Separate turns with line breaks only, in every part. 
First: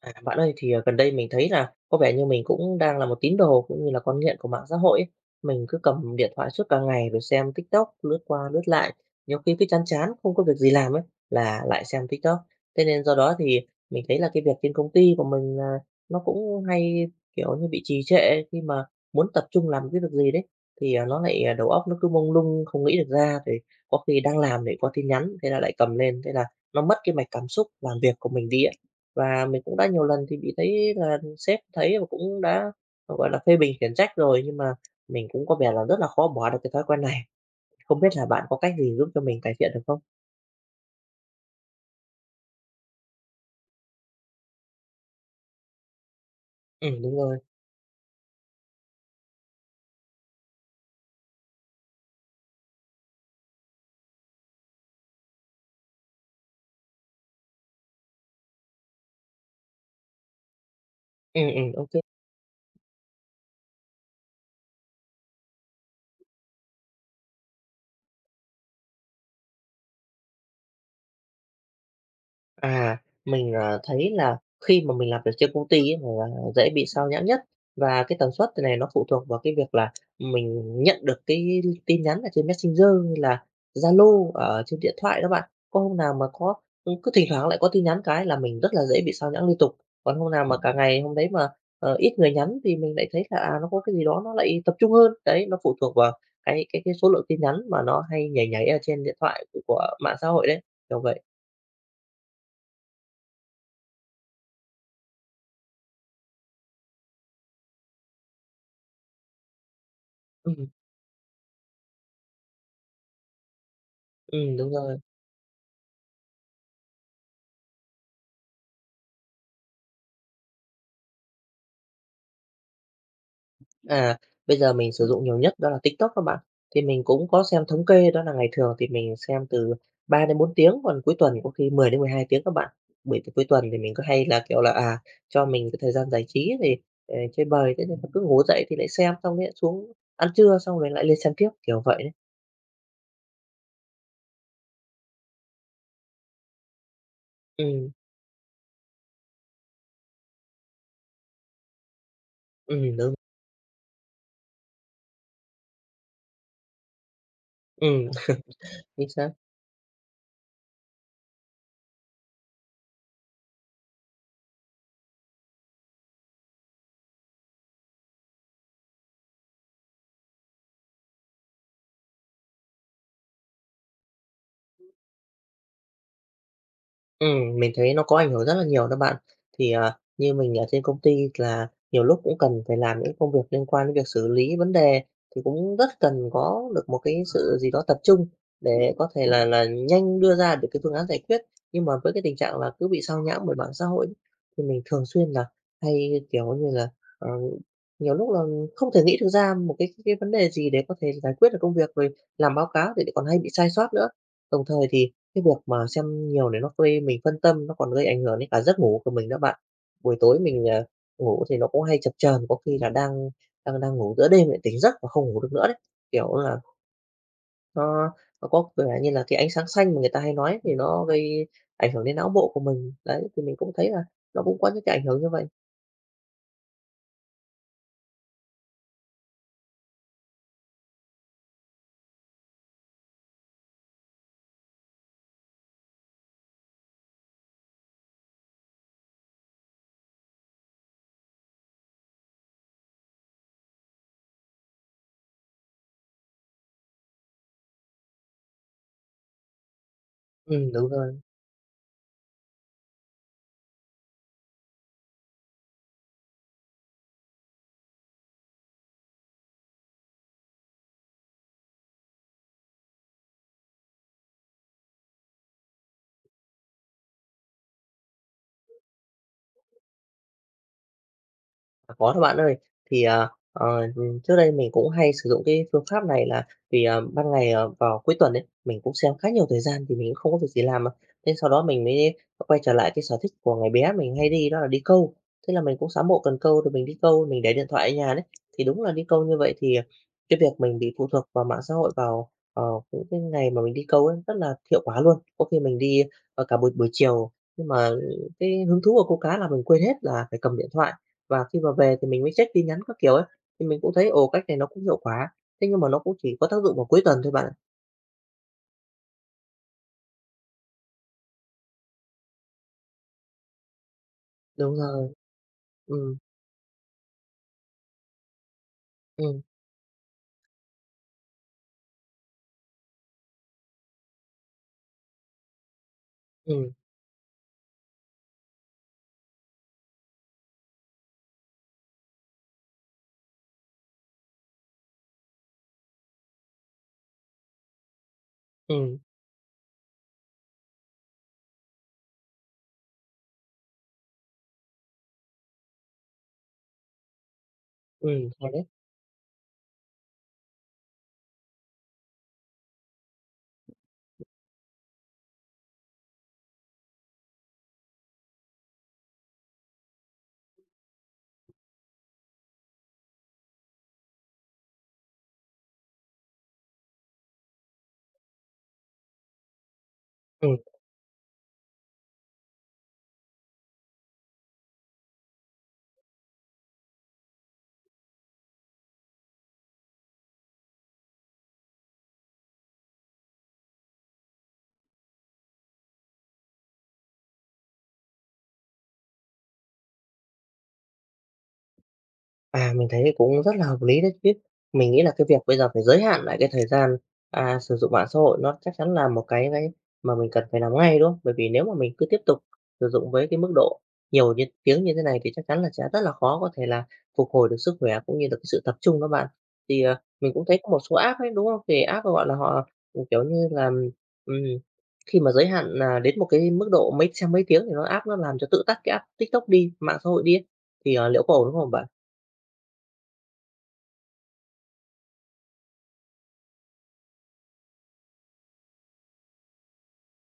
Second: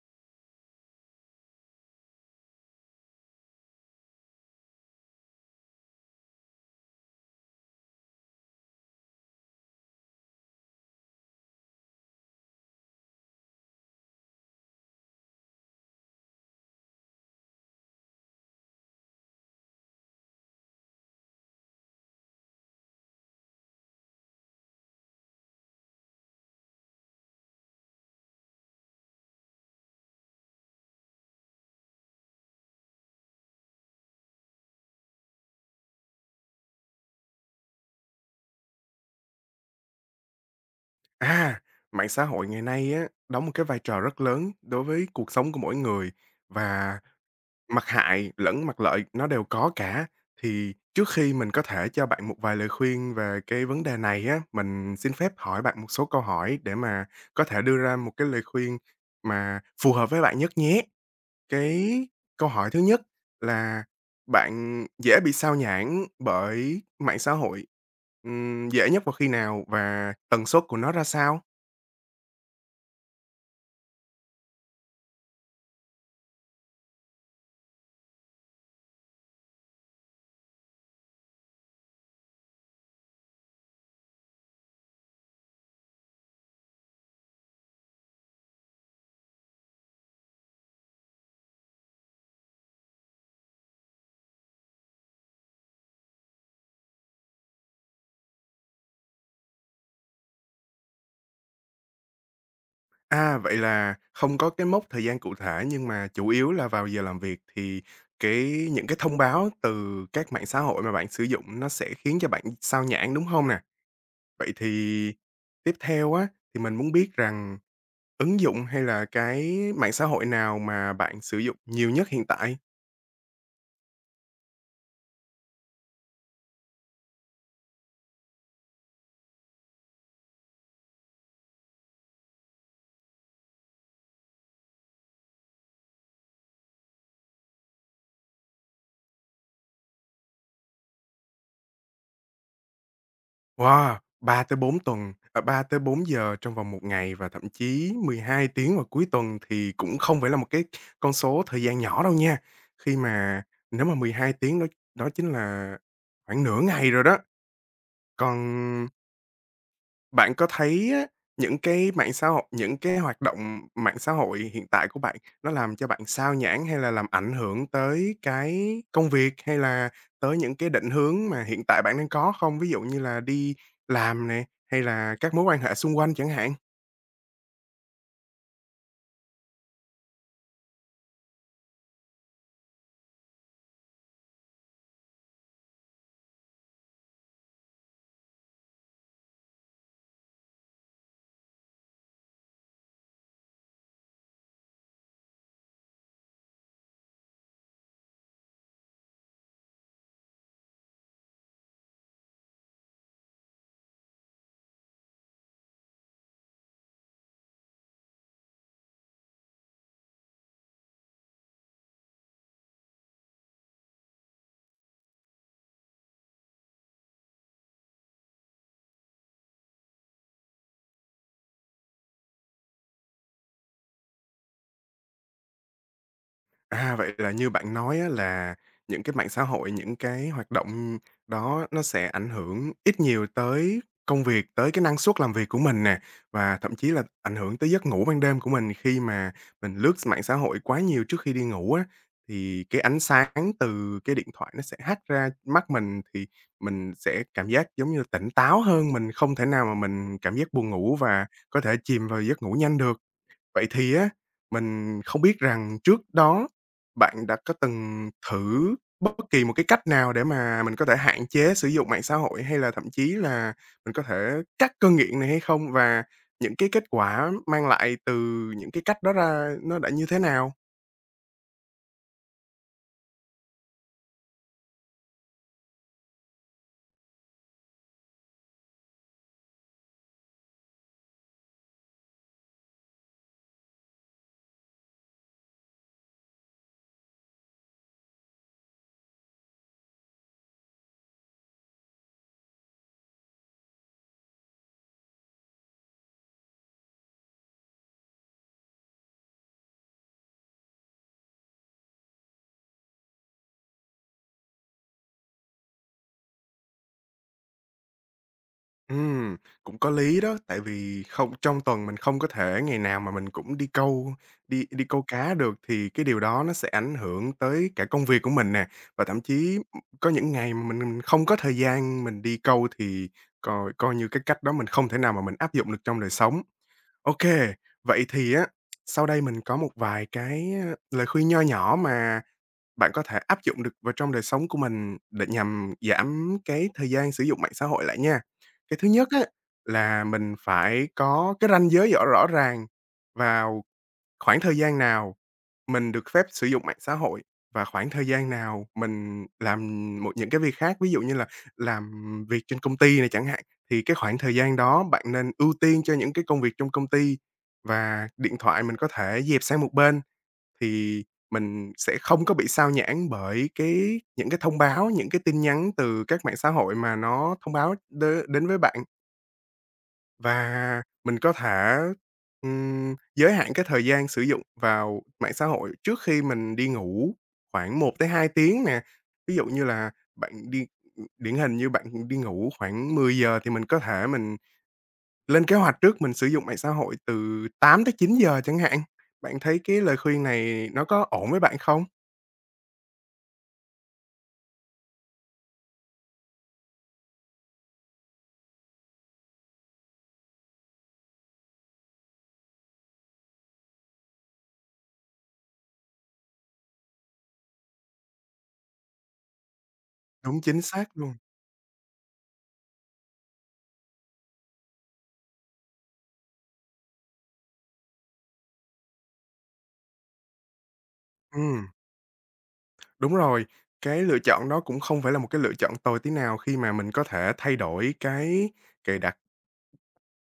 À, bạn ơi, thì, gần đây mình thấy là có vẻ như mình cũng đang là một tín đồ cũng như là con nghiện của mạng xã hội ấy. Mình cứ cầm điện thoại suốt cả ngày rồi xem TikTok, lướt qua lướt lại, nhiều khi cứ chán chán không có việc gì làm ấy, là lại xem TikTok. Thế nên do đó thì mình thấy là cái việc trên công ty của mình là nó cũng hay, kiểu như, bị trì trệ ấy. Khi mà muốn tập trung làm cái việc gì đấy, thì, nó lại, đầu óc nó cứ mông lung không nghĩ được ra, thì có khi đang làm lại có tin nhắn, thế là lại cầm lên, thế là nó mất cái mạch cảm xúc làm việc của mình đi ấy. Và mình cũng đã nhiều lần thì bị thấy là sếp thấy và cũng đã, gọi là, phê bình khiển trách rồi, nhưng mà mình cũng có vẻ là rất là khó bỏ được cái thói quen này. Không biết là bạn có cách gì giúp cho mình cải thiện được không?
À, mạng xã hội ngày nay á, đóng một cái vai trò rất lớn đối với cuộc sống của mỗi người và
Đúng rồi.
mặt hại lẫn mặt lợi nó đều có cả. Thì trước khi mình có thể cho bạn một vài lời khuyên về cái vấn đề này á, mình xin phép hỏi bạn một số câu hỏi để mà có thể đưa ra một cái lời khuyên mà phù hợp với bạn nhất nhé.
OK.
Cái câu hỏi thứ nhất là bạn dễ bị sao nhãng bởi mạng xã hội, dễ nhất vào khi nào và tần suất của nó ra sao?
À, mình, thấy là khi mà mình làm việc trên công ty ấy là dễ bị sao nhãng nhất và cái tần suất này nó phụ thuộc vào cái việc là mình nhận được cái tin nhắn ở trên Messenger hay là Zalo ở trên điện thoại đó bạn. Có hôm nào mà có cứ thỉnh thoảng lại có tin nhắn cái là mình rất là dễ bị sao nhãng liên tục. Còn hôm nào mà cả ngày hôm đấy mà, ít người nhắn thì mình lại thấy là, nó có cái gì đó nó lại tập trung hơn. Đấy, nó phụ thuộc vào cái số lượng tin nhắn mà nó hay nhảy nhảy ở trên điện thoại của mạng xã hội đấy, kiểu vậy.
À, vậy là không có cái mốc thời gian cụ thể nhưng mà chủ yếu là vào giờ làm việc thì cái những cái thông báo từ các mạng xã
Ừm.
hội mà bạn sử dụng nó sẽ khiến cho bạn xao nhãng, đúng hông nè?
Ừ,
Vậy
đúng rồi.
thì tiếp theo á, thì mình muốn biết rằng ứng dụng hay là cái mạng xã hội nào mà bạn sử dụng nhiều nhất hiện tại?
À, bây giờ mình sử dụng nhiều nhất đó là TikTok các bạn. Thì mình cũng có xem thống kê đó là ngày thường thì mình xem từ 3 đến 4 tiếng, còn cuối tuần có khi 10 đến 12 tiếng các bạn. Bởi vì cuối tuần thì mình có hay là, kiểu là, cho mình cái thời gian giải trí thì, chơi bời, thế nên là cứ ngủ dậy thì lại xem, xong thế lại xuống ăn trưa, xong rồi lại lên xem tiếp, kiểu vậy đấy.
Wow! 3 tới 4 tuần à, 3 tới 4 giờ trong vòng một ngày và thậm
Ừ,
chí 12 tiếng vào cuối tuần thì cũng không phải là một cái con số thời gian nhỏ đâu nha. Khi
đúng.
mà nếu mà 12 tiếng đó đó chính là khoảng nửa ngày rồi đó.
Ừ
Còn
chính xác.
bạn có thấy á, những cái mạng xã hội những cái hoạt động mạng xã hội hiện tại của bạn nó làm cho bạn sao nhãng hay là làm ảnh hưởng tới cái công việc, hay là tới những cái định hướng mà hiện tại bạn đang có không? Ví dụ như là đi làm nè, hay là các mối quan hệ xung quanh chẳng hạn?
Mình thấy nó có ảnh hưởng rất là nhiều đó bạn. Thì, như mình ở trên công ty là nhiều lúc cũng cần phải làm những công việc liên quan đến việc xử lý vấn đề, thì cũng rất cần có được một cái sự gì đó tập trung để có thể là nhanh đưa ra được cái phương án giải quyết. Nhưng mà với cái tình trạng là cứ bị sao nhãng bởi mạng xã hội ấy, thì mình thường xuyên là hay, kiểu như là, ờ, nhiều lúc là không thể nghĩ được ra một cái vấn đề gì để có thể giải quyết được công việc, rồi làm báo cáo thì lại còn hay bị sai sót nữa. Đồng thời thì cái việc mà xem nhiều này nó gây mình phân tâm, nó còn gây ảnh hưởng đến cả giấc ngủ của mình đó bạn. Buổi tối mình, ngủ thì nó cũng hay chập chờn, có khi là đang đang đang ngủ giữa đêm lại tỉnh giấc và không ngủ được nữa đấy. Kiểu là, nó nó có vẻ như là cái ánh sáng xanh mà người ta hay nói thì nó gây ảnh hưởng đến não bộ của mình. Đấy, thì mình cũng thấy là nó cũng có những cái ảnh hưởng như vậy.
À, vậy là như bạn nói á là những cái mạng xã hội, những cái hoạt động đó nó sẽ ảnh hưởng ít nhiều tới công việc, tới cái năng suất làm việc của mình nè, và thậm chí là ảnh hưởng tới giấc ngủ ban đêm của mình khi mà mình lướt mạng xã hội quá nhiều trước khi đi ngủ á, thì cái ánh sáng từ cái điện thoại nó sẽ hắt ra mắt mình thì mình sẽ cảm giác giống như tỉnh táo hơn, mình không thể nào mà mình cảm giác
Ừ,
buồn
đúng
ngủ
rồi.
và có thể chìm vào giấc ngủ nhanh được. Vậy thì á, mình không biết rằng trước đó bạn đã có từng thử bất kỳ một cái cách nào để mà mình có thể hạn chế sử dụng mạng xã hội, hay là thậm chí là mình có thể cắt cơn nghiện này hay không? Và những cái kết quả mang lại từ những cái cách đó ra nó đã như thế nào?
À, có đó bạn ơi. Thì, trước đây mình cũng hay sử dụng cái phương pháp này là vì, ban ngày, vào cuối tuần ấy, mình cũng xem khá nhiều thời gian thì mình cũng không có việc gì làm mà. Thế sau đó mình mới quay trở lại cái sở thích của ngày bé mình hay đi đó là đi câu. Thế là mình cũng sắm bộ cần câu rồi mình đi câu, mình để điện thoại ở nhà đấy. Thì đúng là đi câu như vậy thì cái việc mình bị phụ thuộc vào mạng xã hội vào, những cái ngày mà mình đi câu ấy rất là hiệu quả luôn. Có khi mình đi, cả buổi buổi chiều, nhưng mà cái hứng thú của câu cá là mình quên hết là phải cầm điện thoại. Và khi mà về thì mình mới check tin nhắn các kiểu ấy, thì mình cũng thấy, ồ, cách này nó cũng hiệu quả, thế nhưng mà nó cũng chỉ có tác dụng vào cuối tuần thôi bạn ạ.
Ừm, cũng có lý đó, tại vì không trong tuần mình không có thể ngày nào mà mình cũng đi câu đi
Đúng
đi câu
rồi,
cá được, thì cái
ừm,
điều đó nó sẽ ảnh hưởng tới cả công việc của mình nè, và thậm
ừm,
chí, có những ngày mà mình không có thời gian mình đi câu thì coi coi như cái cách đó mình không thể nào mà mình áp dụng được trong đời sống.
ừm,
OK, vậy thì á, sau đây mình có một vài cái, lời khuyên nho nhỏ mà bạn có thể áp dụng được vào trong đời sống của mình để nhằm giảm cái thời gian sử dụng mạng xã hội lại nha. Cái thứ
ừm,
nhất á, là mình phải có cái ranh giới rõ rõ ràng vào khoảng thời gian nào mình được phép sử dụng mạng xã hội và khoảng thời gian
hay đấy.
nào mình làm những cái việc khác, ví dụ như là làm việc trên công ty này chẳng hạn, thì cái khoảng thời gian đó bạn nên ưu tiên cho những cái công việc trong công ty và điện thoại mình có thể dẹp sang một bên. Thì mình sẽ không có bị sao nhãng bởi cái những cái thông báo, những cái tin nhắn từ các mạng xã hội mà nó thông báo đến với bạn.
Ừm.
Và mình có thể, giới hạn cái thời gian sử dụng vào mạng xã hội trước khi mình đi ngủ khoảng 1 tới 2 tiếng nè. Ví dụ như là bạn đi điển hình như bạn đi ngủ khoảng 10 giờ thì mình có thể mình lên kế hoạch trước, mình sử dụng mạng xã hội từ 8 tới 9 giờ chẳng hạn. Bạn thấy cái lời khuyên này nó có ổn với bạn không?
À, mình thấy cũng rất là hợp lý đấy chứ. Mình nghĩ là cái việc bây giờ phải giới hạn lại cái thời gian, sử dụng mạng xã hội nó chắc chắn là một cái mà mình cần phải làm ngay, đúng không? Bởi vì nếu mà mình cứ tiếp tục sử dụng với cái mức độ nhiều như tiếng như thế này thì chắc chắn là sẽ rất là khó có thể là phục hồi được sức khỏe cũng như là cái sự tập trung các bạn. Thì, mình
Đúng,
cũng thấy
chính
có một
xác
số
luôn.
app ấy, đúng không? Thì app, gọi là, họ, kiểu như là, ừm, khi mà giới hạn, đến một cái mức độ mấy xem mấy tiếng thì nó app nó làm cho tự tắt cái app TikTok đi, mạng xã hội đi ấy. Thì, liệu có ổn
Ừm,
không bạn?
đúng rồi. Cái lựa chọn đó cũng không phải là một cái lựa chọn tồi tí nào khi mà mình có thể thay đổi cái cài đặt.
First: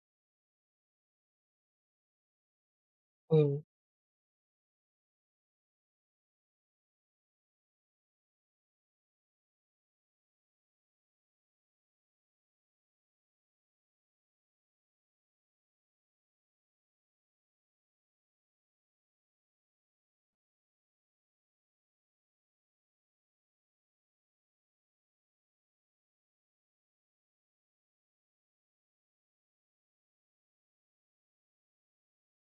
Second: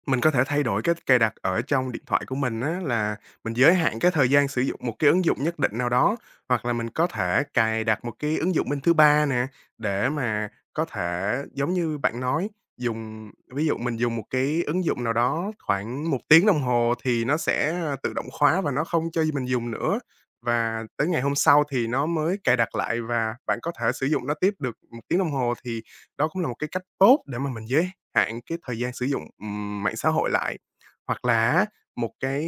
Mình có thể thay đổi cái cài đặt ở trong điện thoại của mình á, là mình
Ừm.
giới hạn cái thời gian sử dụng một cái ứng dụng nhất định nào đó, hoặc là mình có thể cài đặt một cái ứng dụng bên thứ ba nè, để mà có thể, giống như bạn nói, dùng ví dụ mình dùng một cái ứng dụng nào đó khoảng 1 tiếng đồng hồ thì nó sẽ tự động khóa và nó không cho mình dùng nữa, và tới ngày hôm sau thì nó mới cài đặt lại và bạn có thể sử dụng nó tiếp được 1 tiếng đồng hồ, thì đó cũng là một cái cách tốt để mà mình giới hạn cái thời gian sử dụng, mạng xã hội lại. Hoặc là á, một cái,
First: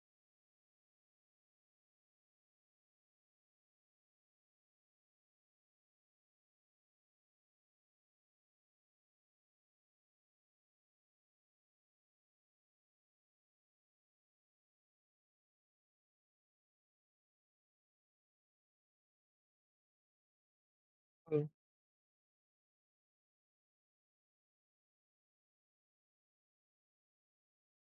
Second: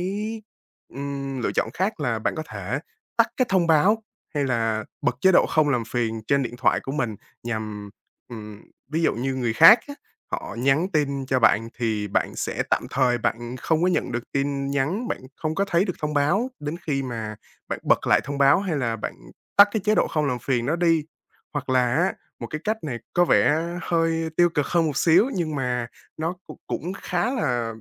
lựa chọn khác là bạn có thể tắt cái thông báo hay là bật chế độ không làm phiền trên điện thoại của mình nhằm, ừm, ví dụ như người khác á, họ nhắn tin cho bạn thì bạn sẽ tạm thời bạn không có nhận được tin nhắn, bạn không có thấy được thông báo đến khi mà bạn bật lại thông báo hay là bạn tắt cái chế độ không làm phiền đó đi.
Ừm,
Hoặc là á, một cái cách này có vẻ hơi tiêu cực hơn một xíu, nhưng mà nó cũng cũng khá là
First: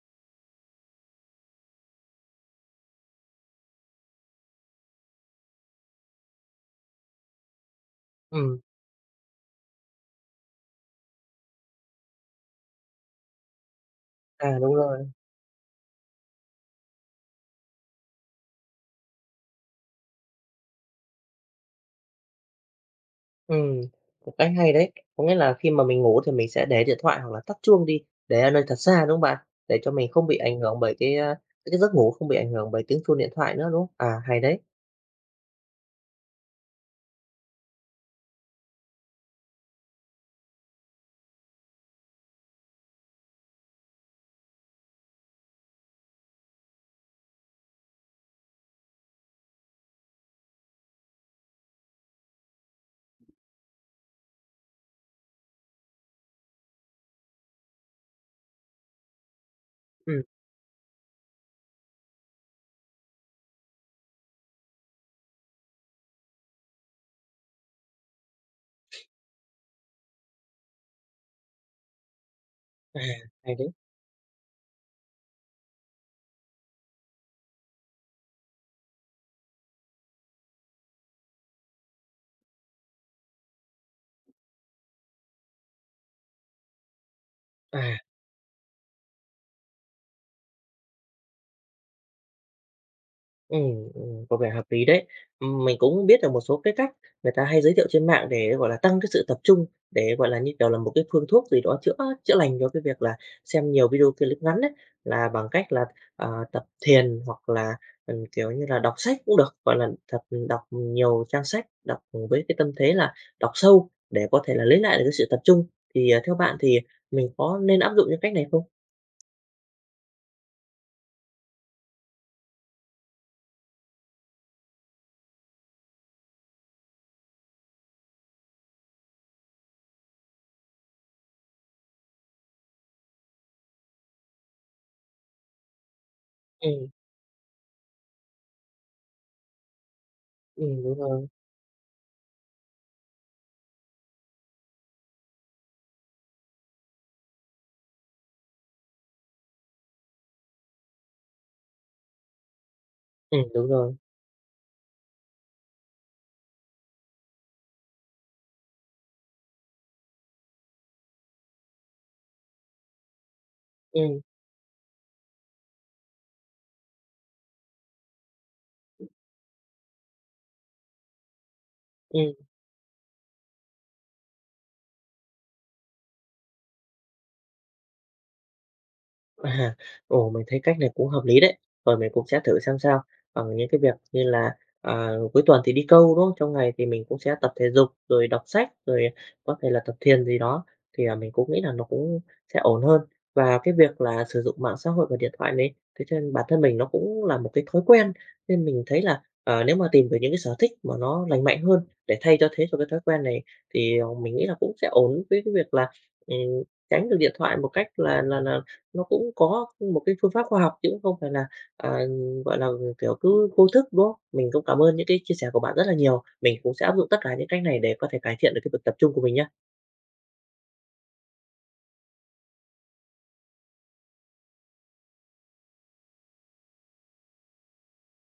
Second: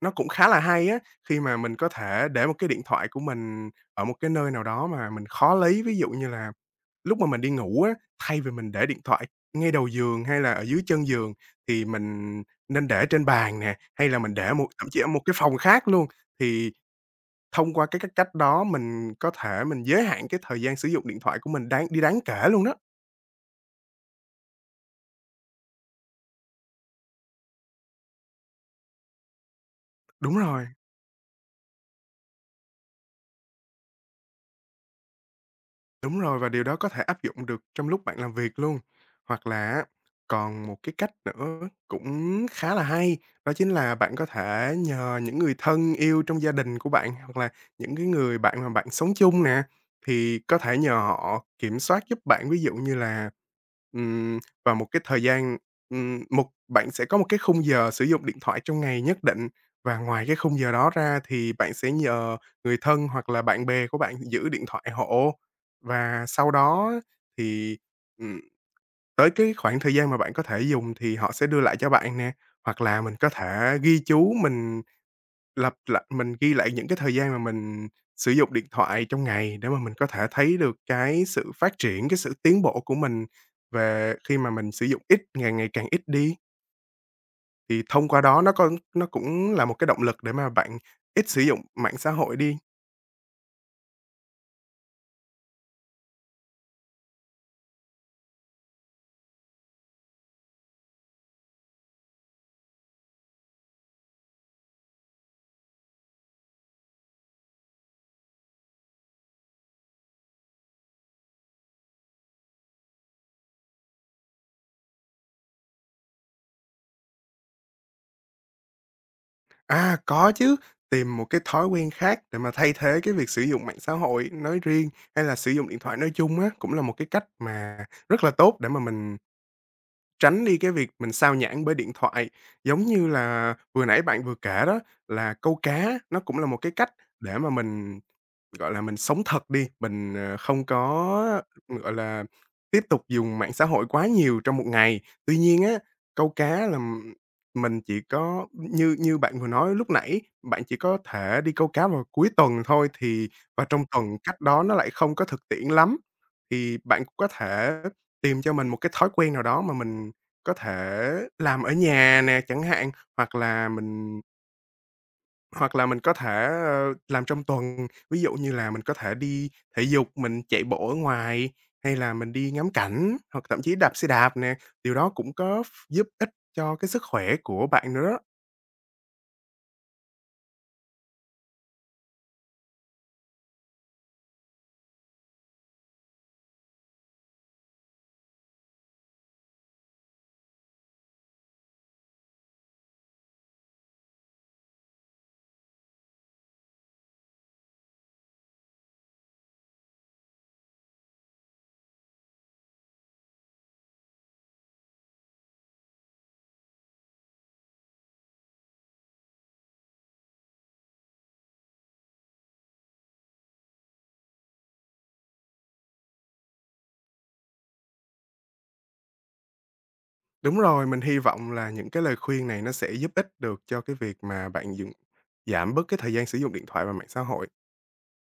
nó cũng khá là hay á, khi mà mình có thể để một cái điện thoại của mình ở một cái nơi nào đó mà mình khó lấy. Ví dụ như là lúc mà mình đi ngủ á, thay vì
ừm,
mình để điện thoại ngay đầu giường hay là ở dưới chân giường thì mình nên để trên bàn nè, hay là mình để
đúng
thậm chí ở
rồi,
một cái phòng khác luôn. Thì thông qua cái cách cách đó mình có thể mình giới hạn cái thời gian sử dụng điện thoại của mình đáng kể luôn đó.
ừm, một cách hay đấy. Có nghĩa là khi mà mình ngủ thì mình sẽ để điện thoại hoặc là tắt chuông đi, để ở nơi thật xa, đúng không bạn? Để cho mình không bị
Đúng
ảnh
rồi.
hưởng bởi cái giấc ngủ không bị ảnh hưởng bởi tiếng chuông điện thoại nữa, đúng không? À, hay đấy,
Đúng rồi, và điều đó có thể áp dụng được trong lúc bạn làm việc luôn. Hoặc là còn một cái cách nữa cũng khá là hay, đó chính là bạn có thể nhờ những người thân yêu trong gia đình của bạn, hoặc là những cái người bạn mà bạn sống chung nè, thì có thể nhờ họ kiểm soát giúp bạn. Ví dụ như là, ừm, vào một cái thời gian, một bạn sẽ có một cái khung giờ sử dụng điện thoại trong ngày nhất định, và
ừm,
ngoài cái khung giờ đó ra thì bạn sẽ nhờ người thân hoặc là bạn bè của bạn giữ điện thoại hộ. Và sau đó thì, ừm, tới cái khoảng thời gian mà bạn có thể dùng thì họ sẽ đưa lại cho bạn nè, hoặc
à,
là mình có
hay đấy,
thể ghi chú, mình ghi lại những cái thời gian mà mình sử dụng điện thoại trong ngày để mà mình có thể thấy được cái sự phát triển, cái sự tiến bộ của mình về khi mà mình sử dụng ít, ngày ngày càng ít đi.
à.
Thì thông qua đó nó cũng là một cái động lực để mà bạn ít sử dụng mạng xã hội đi.
Ừ, ừ, có vẻ hợp lý đấy. Mình cũng biết được một số cái cách người ta hay giới thiệu trên mạng để, gọi là, tăng cái sự tập trung, để, gọi là, như kiểu là, một cái phương thuốc gì đó chữa chữa lành cho cái việc là xem nhiều video clip ngắn đấy là bằng cách là, tập thiền hoặc là, kiểu như là, đọc sách cũng được, gọi là, tập đọc nhiều trang sách, đọc với cái tâm thế là đọc sâu để có thể là lấy lại được cái sự tập trung. Thì, theo bạn thì mình có nên áp dụng những cách này không?
À, có chứ, tìm một cái thói quen khác để mà thay thế cái việc sử dụng mạng xã hội nói riêng, hay là sử dụng điện thoại nói chung á, cũng là một cái cách mà rất là tốt để mà mình tránh đi cái việc mình xao nhãng bởi điện thoại. Giống như là vừa nãy bạn vừa kể đó, là câu cá, nó cũng là một
Ừ,
cái cách để mà mình. Gọi là, mình sống thật đi, mình, không
đúng rồi.
có, gọi là, tiếp tục dùng mạng xã hội quá nhiều trong một ngày. Tuy nhiên á, câu cá là mình chỉ có như như bạn vừa nói lúc nãy, bạn chỉ có thể đi câu cá vào cuối tuần thôi, thì
Ừ,
và
đúng
trong
rồi.
tuần cách đó nó lại không có thực tiễn lắm. Thì bạn cũng có thể tìm cho mình một cái thói quen nào đó mà mình có thể làm ở nhà nè chẳng hạn, hoặc là
Ừ,
mình hoặc là mình có thể, làm trong tuần, ví dụ như là mình có thể đi thể dục, mình chạy bộ ở ngoài, hay là
ừ.
mình đi ngắm cảnh, hoặc thậm chí đạp xe đạp nè, điều đó cũng có giúp ích cho cái sức khỏe của bạn nữa đó.
À, ồ, mình thấy cách này cũng hợp lý đấy. Rồi mình cũng sẽ thử xem sao. Bằng những cái việc như là cuối tuần thì đi câu đúng không? Trong ngày thì mình cũng sẽ tập thể dục, rồi đọc sách, rồi có thể là tập thiền gì đó. Thì mình cũng nghĩ là nó cũng sẽ ổn hơn. Và cái việc là sử dụng mạng xã hội và điện thoại này, thế cho nên bản thân mình nó cũng là một cái thói quen. Nên mình thấy là nếu mà tìm được những cái sở thích mà nó lành mạnh hơn để thay cho thế cho cái thói quen này thì mình nghĩ là cũng sẽ ổn với cái việc là ừ, tránh được điện thoại một cách là nó cũng có một cái phương pháp khoa học chứ cũng không phải là, à, gọi là, kiểu, cứ vô thức, đúng không? Mình cũng cảm ơn những cái chia sẻ của bạn rất là nhiều. Mình cũng sẽ áp dụng tất cả những cách này để có thể cải thiện được cái việc tập trung của mình nhá.
Đúng rồi, mình hy vọng là những cái lời khuyên này nó sẽ giúp ích được cho cái việc mà bạn giảm bớt cái thời gian sử dụng điện thoại và mạng xã hội.